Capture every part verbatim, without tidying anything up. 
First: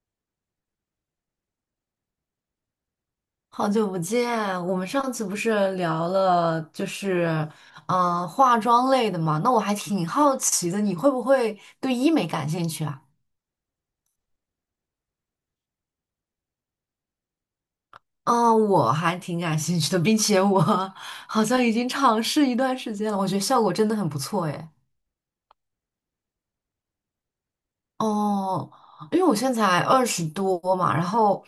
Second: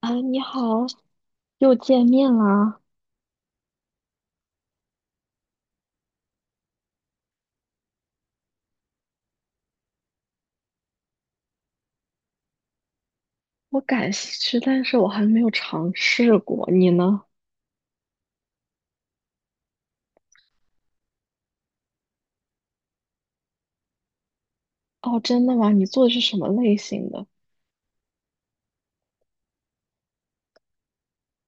啊，你好，又见面啦！好久不见，我们上次不是聊了，就是嗯、呃化妆类的嘛？那我还挺好奇的，你会不会对医美感兴趣啊？我感兴趣，但是我还没有尝试过。你呢？嗯、我还挺感兴趣的，并且我 好像已经尝试一段时间了，我觉得效果真的很不错诶。哦，真的吗？你做的是什么类型的？哦，因为我现在才二十多嘛，然后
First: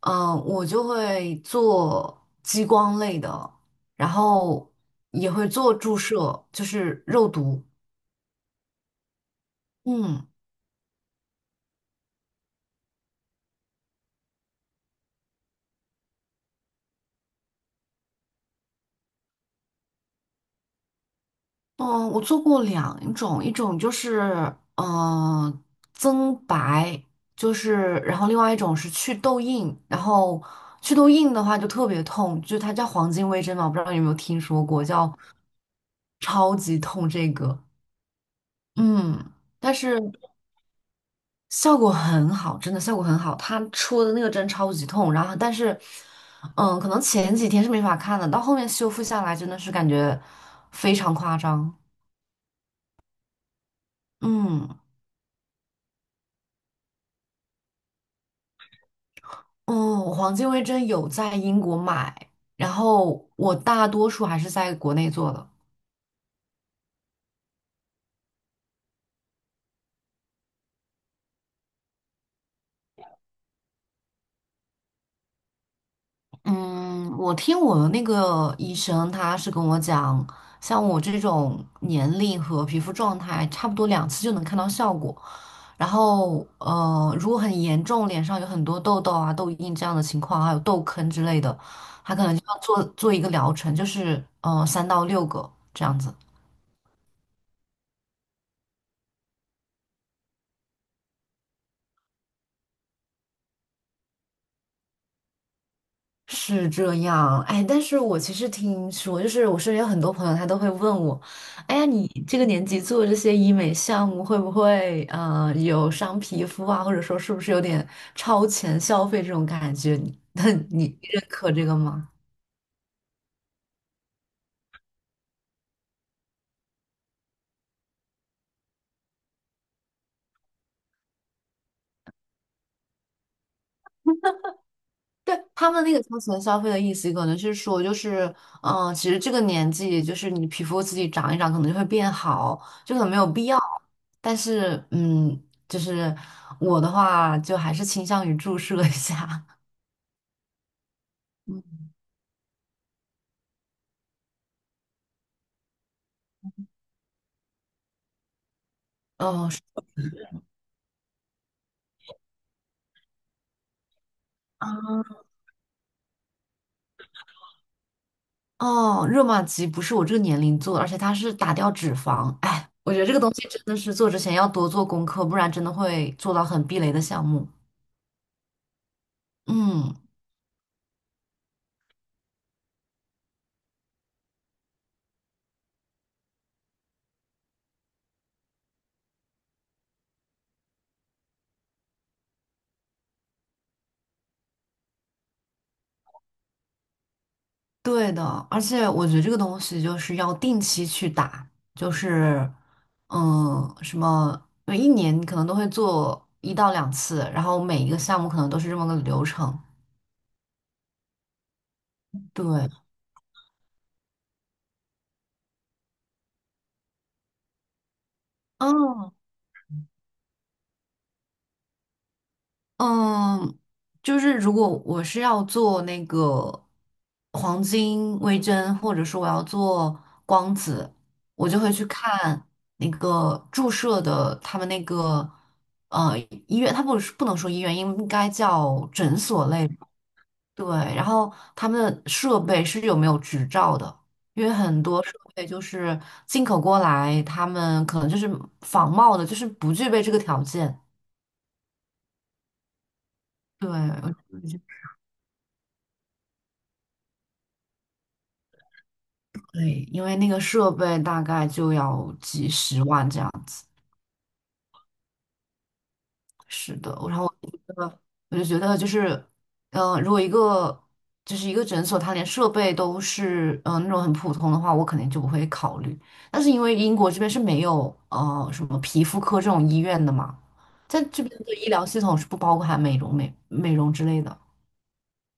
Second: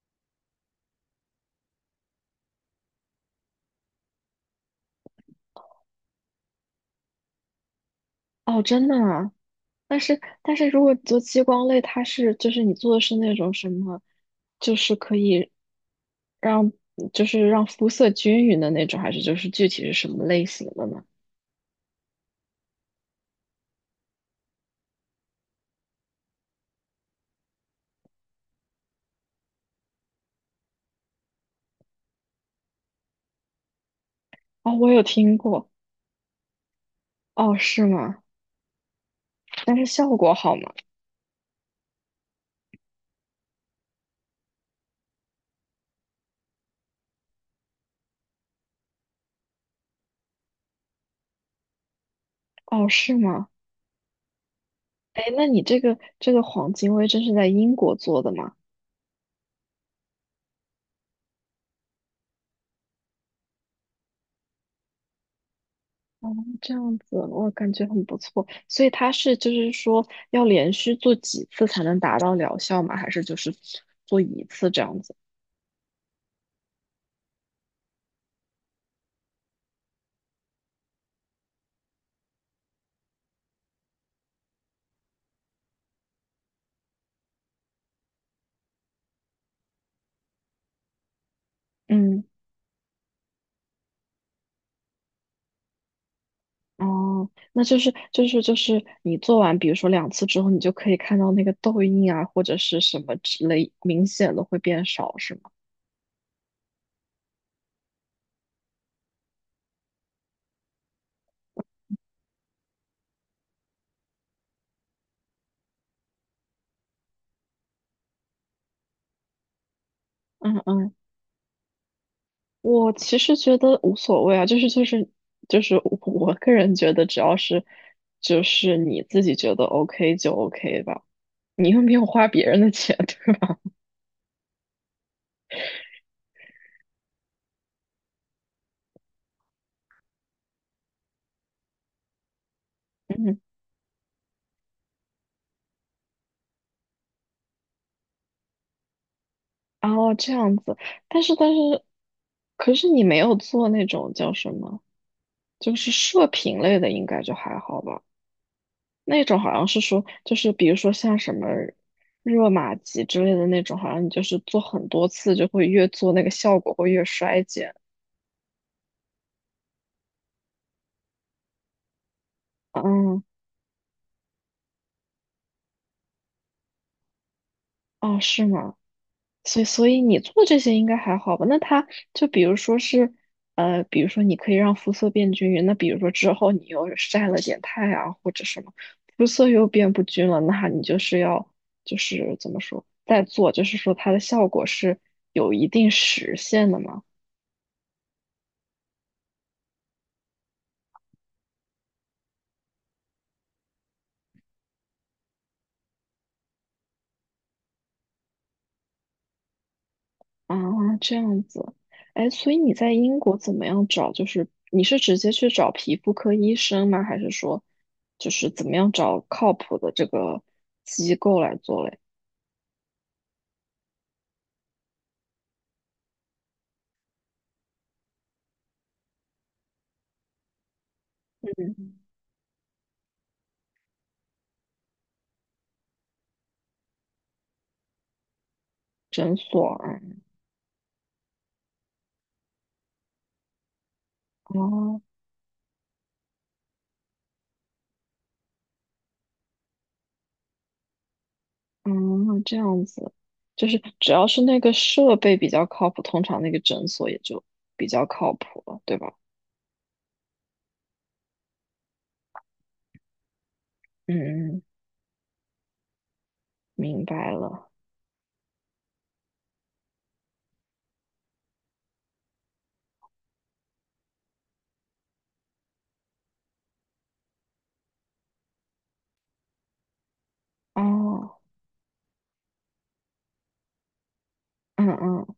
嗯、呃我就会做激光类的，然后也会做注射，就是肉毒。哦，真的吗？但是，嗯。但是如果你做激光类，它是就是你做的是那种什么，就是可以让就是让肤色均匀的那种，还是就是具体是什么类型的呢？嗯，我做过两种，一种就是嗯、呃增白，就是然后另外一种是去痘印，然后去痘印的话就特别痛，就它叫黄金微针嘛，我不知道你有没有听说哦，过，我有叫听过。超级痛这哦，个。是吗？嗯。但但是是效果好吗？效果很好，真的效果很好，它戳的那个针超级痛，然后但是嗯，可能前几天是没法看的，到后面修复下来真的是感觉非常夸张。哦，是吗？嗯。哎，那你这个这个黄金微针是在英国做的吗？嗯，我黄金微针有在英国买，然后我大多数还是在国内做的。哦，这样子我感觉很不错。所以它是就是说要连续做几次才能达到疗效吗？还是就是做一次这样子？嗯，我听我的那个医生，他是跟我讲，像我这种年龄和皮肤状态，差不多两次就能看到效果。然后，呃，如果很严重，脸上有很多痘痘啊、痘印这样的情况，还有痘坑之类的，他嗯。可能就要做做一个疗程，就是呃三到六个这样子。哦，那就是就是就是你做完，比如说两次之后，你就可以看到那个痘印啊，或者是什么之类明显的会变少，是吗？是这样，哎，但是我其实听说，就是我身边有很多朋友，他都会问我，哎呀，你这个年纪做这些医美项目，会不会呃有伤皮肤啊，或者说是不是有点超前消费这种感觉？那嗯嗯，你认可这个吗？我其实觉得无所谓啊，就是就是就是我我个人觉得，只要是就是你自己觉得 OK 就 OK 吧。你又没有花别人的钱，对吧？对，他们那个超前消费的意思，可能是说，就是，嗯、其实这个年纪，就是你皮肤自己长一长，可能就会变好，就可能没有嗯。必要。但是，嗯，就是我的话，就还是倾向于注射一下。哦，这样子，但是 但嗯，是，可是你没有做那种叫什么，就是射频类的，应该就还好吧？那种哦，好是像是说，就是比如说像什么热玛吉之类的那种，好像你就是做很多啊，次就会越做那个效果会越衰减。哦，热玛吉不是我这个年龄做的而且它是打掉脂肪。哎，我觉得这个嗯。东西真的是做之前要多做功课，不然真的会做到很避雷的项目。哦，是吗？所以，所嗯。以你做这些应该还好吧？那它就比如说是，呃，比如说你可以让肤色变均匀，那比如说之后你又晒了点太阳或者什么，肤色又变不均了，那你就是要就是怎么说再做，就是说它的效果是有一定时限的嘛？对的，而且我觉得这个东西就是要定期去打，就是，嗯，什么，每一年可能都会做一到两次，然后每一个项目可能都是这么个流程。啊，这样子。哎，所以对，你在英国怎么样找？就是你是直接去找皮肤科医生吗？还是说就是怎么样嗯，找靠谱的这个机构来做嘞？嗯，就是如果我是要做那个黄金微针，或者说我要做光子，我就会去看那个注射的他们那个呃医院，他不是不能说医院，应该叫诊诊所类。所啊。对，然后他们的设备是有没有执照的？因为很哦。多设备就是进口过来，他们可能就是仿冒的，就是不具备这个条件。嗯，这样子，就对，是只要我是觉那得个设备比较靠谱，通常那个诊所也就比较靠谱了，对吧？对，因为那个设备大概就要几十万这样子。嗯嗯，是的，明然后白我觉了。得，我就觉得就是，嗯、如果一个就是一个诊所，它连设备都是嗯、呃那种很普通的话，我肯定就不会考虑。但是因为英国这边是没有呃什么皮肤科这种医院的嘛，在这边哦。的医疗系统是不包含美容美美容之类的。嗯嗯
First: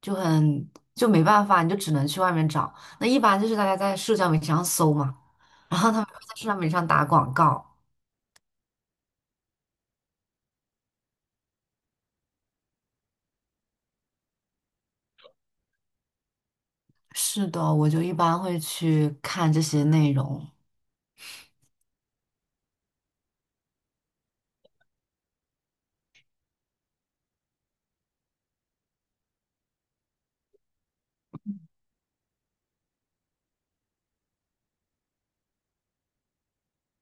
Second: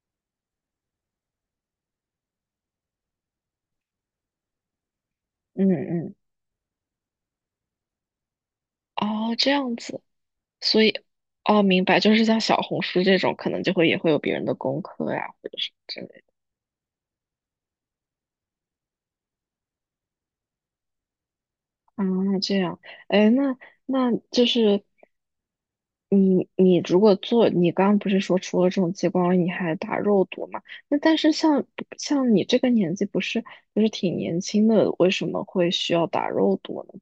就很就没办法，你就只能去外面找。那一般就是大家在社交媒体上搜嘛，嗯然后他们会嗯。在社交媒体上打广告。哦，这样子，所以，哦，明白，就是像小红书这种，可能就会也会有别人的功课呀，或者是。是的，我就一般会去看这些内容。啊，这样。哎，那那就是你你如果做，你刚刚不是说除了这种激光，你还打肉毒嘛？那但是像像你这个年纪，不是就是挺年轻的，为什么会需要打肉毒呢？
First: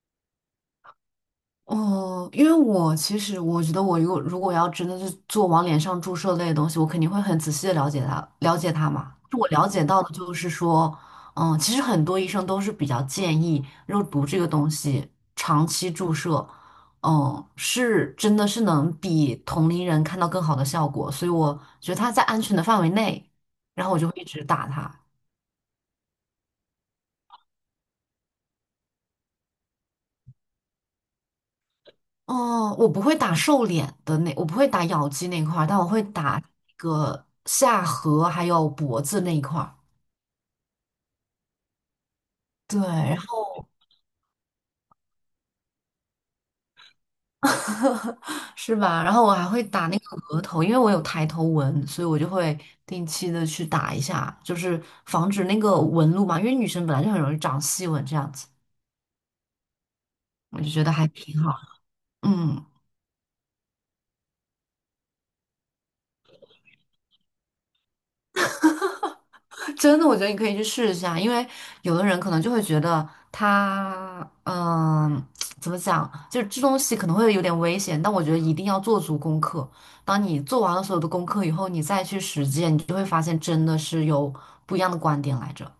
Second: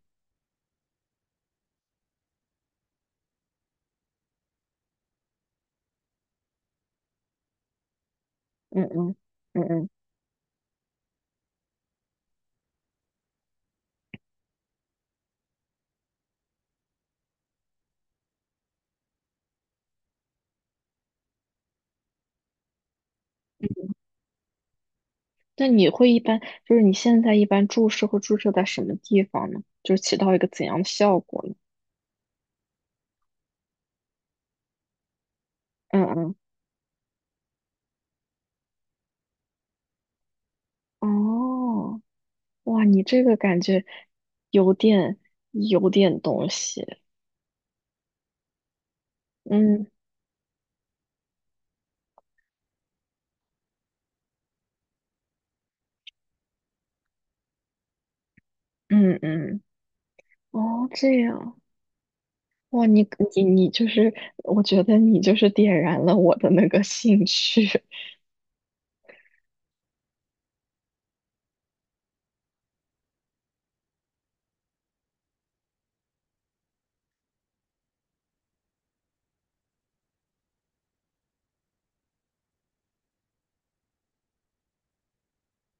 哦，因为我其实我觉得，我如果如果要真的是做往脸上注射类的东西，我肯定会很仔细的了解它，了解嗯它嘛。嗯我嗯了解嗯。到的就是说，嗯，其实很多医生都是比较建议肉毒这个东西长期注射，嗯，是真的是能比同龄人看到更好的效果，所以我觉得它在安全的范围内，然后我就会一直打它。那你会一般就是你现在一般注射会注射在什么地方呢？就是起到一个怎样的效果呢？哦，我不会打瘦脸的那，我不会打咬肌那一块儿，但我会嗯打嗯。那个下颌还有脖子那一块儿。哦，对，哇，你然这个后 感觉有点有点东西。是吧？然后我还会嗯。打那个额头，因为我有抬头纹，所以我就会定期的去打一下，就是防止那个纹路嘛。因为女生本来就很容易长细纹这样子，嗯嗯。我就觉哦，得还这挺好。样，嗯。哇，你你你就是，我觉得你就是点燃了我的那个兴趣。真的，我觉得你可以去试一下，因为有的人可能就会觉得他，嗯，怎么讲，就是这东西可能会有点危险，但我觉得一定要做足功课。当你做完了所有的功课以后，你再去实践，你就会发现真的是有不一样的观点来着。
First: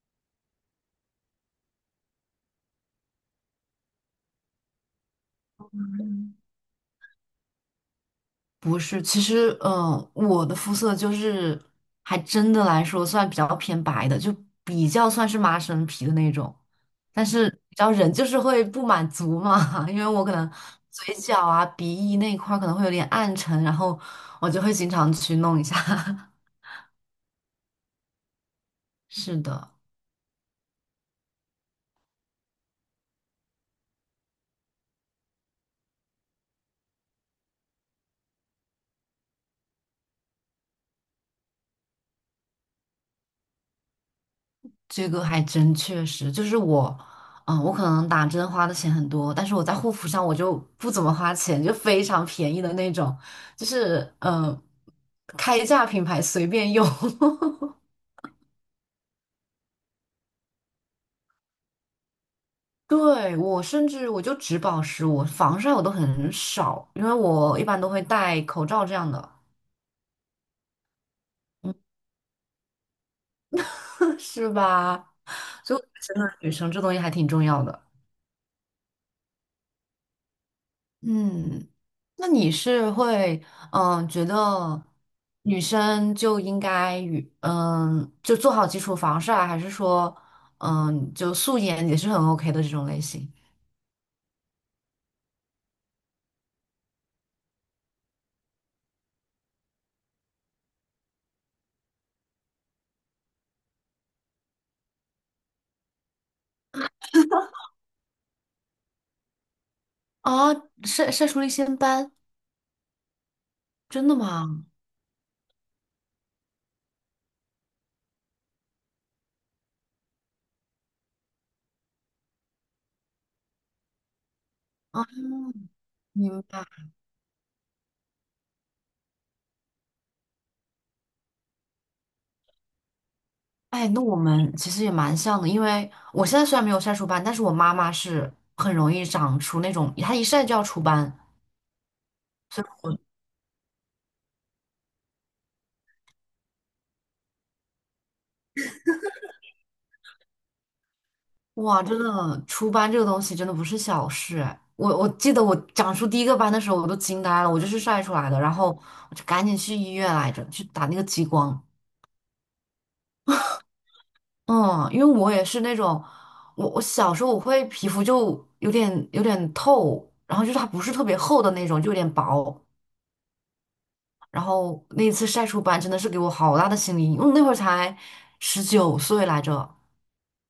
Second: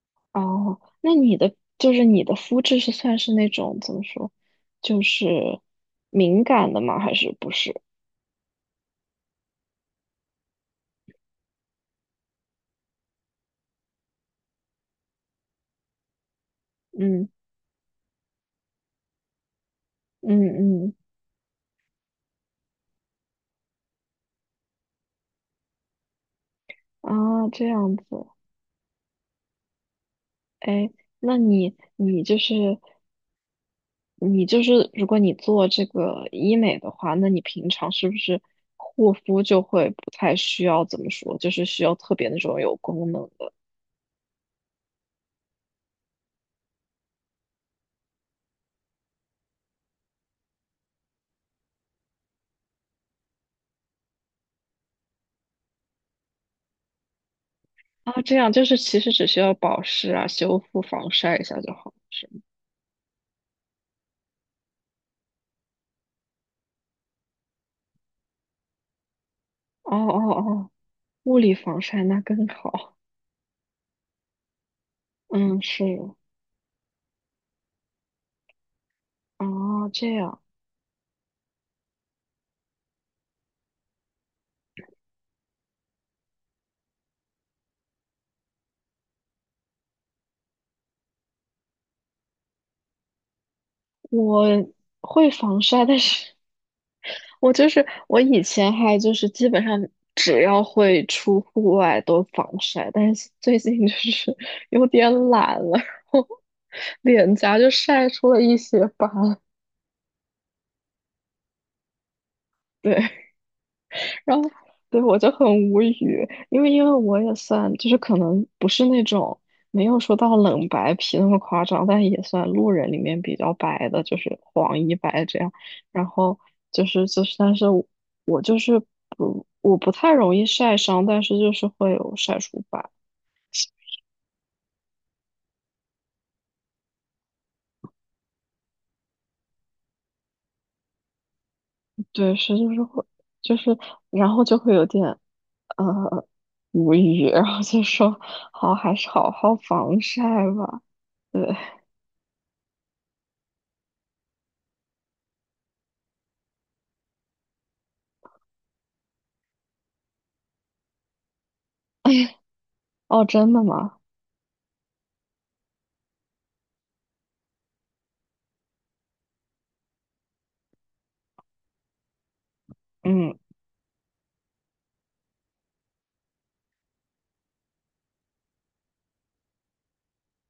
哦，那你的就是你的肤质是算是那种怎么说，就是敏感的吗？还是不是？不是，其实，呃，我的肤色就是还真的来说算比较偏白的，就比较算是麻生皮的那种。但嗯是，你知道人就是会不满足嘛，因为我嗯可能嗯。嘴角啊、鼻翼那一块儿可能会有点暗沉，然后我就会经常去弄一下。啊，这样子。是的。哎，那你你就是你就是如果你做这个医美的话，那你平常是不是护肤就会不太需要怎么说，就是需要特别那种有功能的？这个还真确实，就是我，嗯、我可能打针花的钱很多，但是我在护肤上我就不怎么花钱，就非常便宜的那种，就是嗯，开价品牌随便用。啊？这样就是其实只需要保湿啊、修复、防晒一下就好，是吗？对，我甚至我就只保湿，我防晒我都很少，因为我一般都会戴口罩这样的。哦哦哦，物理防晒那更好。是吧？嗯，所以是。我觉得真的女生这东西还挺重要的。哦，这样，嗯，那你是会嗯、呃觉得女生就应该与嗯就做好基础防晒，还是说嗯就素颜也是很 OK 的这种类型我会防晒，但是我就是我以前还就是基本上只要会出户外都防晒，但是最近就是 有点懒了，然后脸颊就晒出了一些斑。啊？晒晒出了一些斑，对，真的然后吗？对我就很无语，因为因为我也算就是可能不是那种没有说到冷白皮那么夸张，但也算路人里面比较白的，就是黄一啊，白这样。然后明白。就是就是，但是我我就是不我不太容易晒伤，但是就是会有晒出斑。哎，那我们其实也蛮像的，因为我现在虽然没有晒出斑，但是我妈妈是很容易长出那种，她一晒就要出斑。对，是就是会就是然后就会有点呃无语，然后就说好还是好好防晒吧。对。哇，真的，出斑这个东西真的不是小事哎。我我记得我长出第一个斑的时候，我都惊呆了，我就是晒出来的，然后我就赶紧去医院来着，去打那个激光。哦，真的吗？嗯，因为我也是那种，我我小时候我会皮肤就有点有点透，然后就是它不是特别厚的那种，就有点薄。嗯。然后那一次晒出斑真的是给我好大的心理阴影，我那会儿才十九岁来着，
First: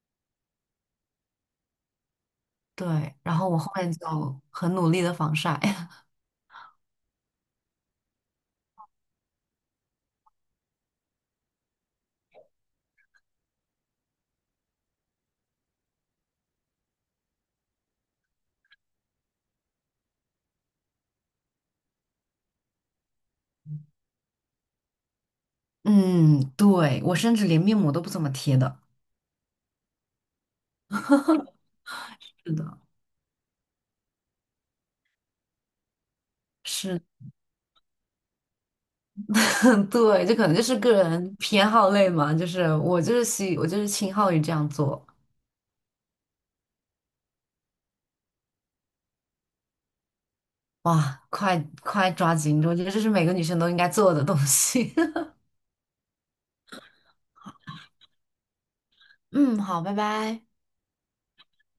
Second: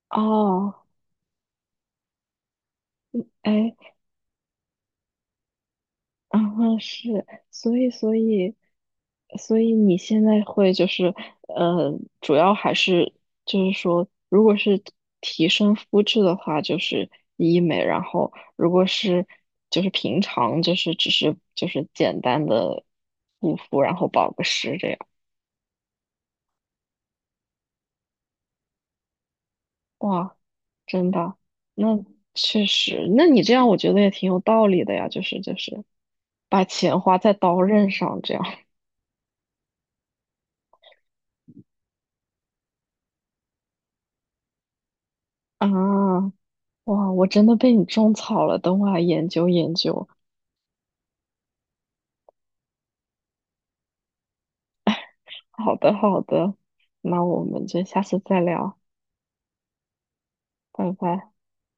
哦。对。然后我后哎，面就很努力的防晒。嗯哼，是，所以，所以，所以你现在会就是，呃，主要还是就是说，如果是提升肤质的话，就是医美，然后如果是就是平常就是只是就是简单的护肤，然后保个湿这样。嗯，对，我甚至连面膜都不怎么贴的。哇，真的，那是的。确实，那你这样我觉得也挺有道理的呀，就是就是把钱是，花在刀刃上这样。 对，这可能就是个人偏好类嘛，就是我就是喜，我就是倾好于这样做。啊。哇，我真的被你种草了，等我来研究研究。哇，快快抓紧！我觉得这是每个女生都应该做的东西。好的，好的，那我们就下次再聊，嗯，好，拜拜。拜拜。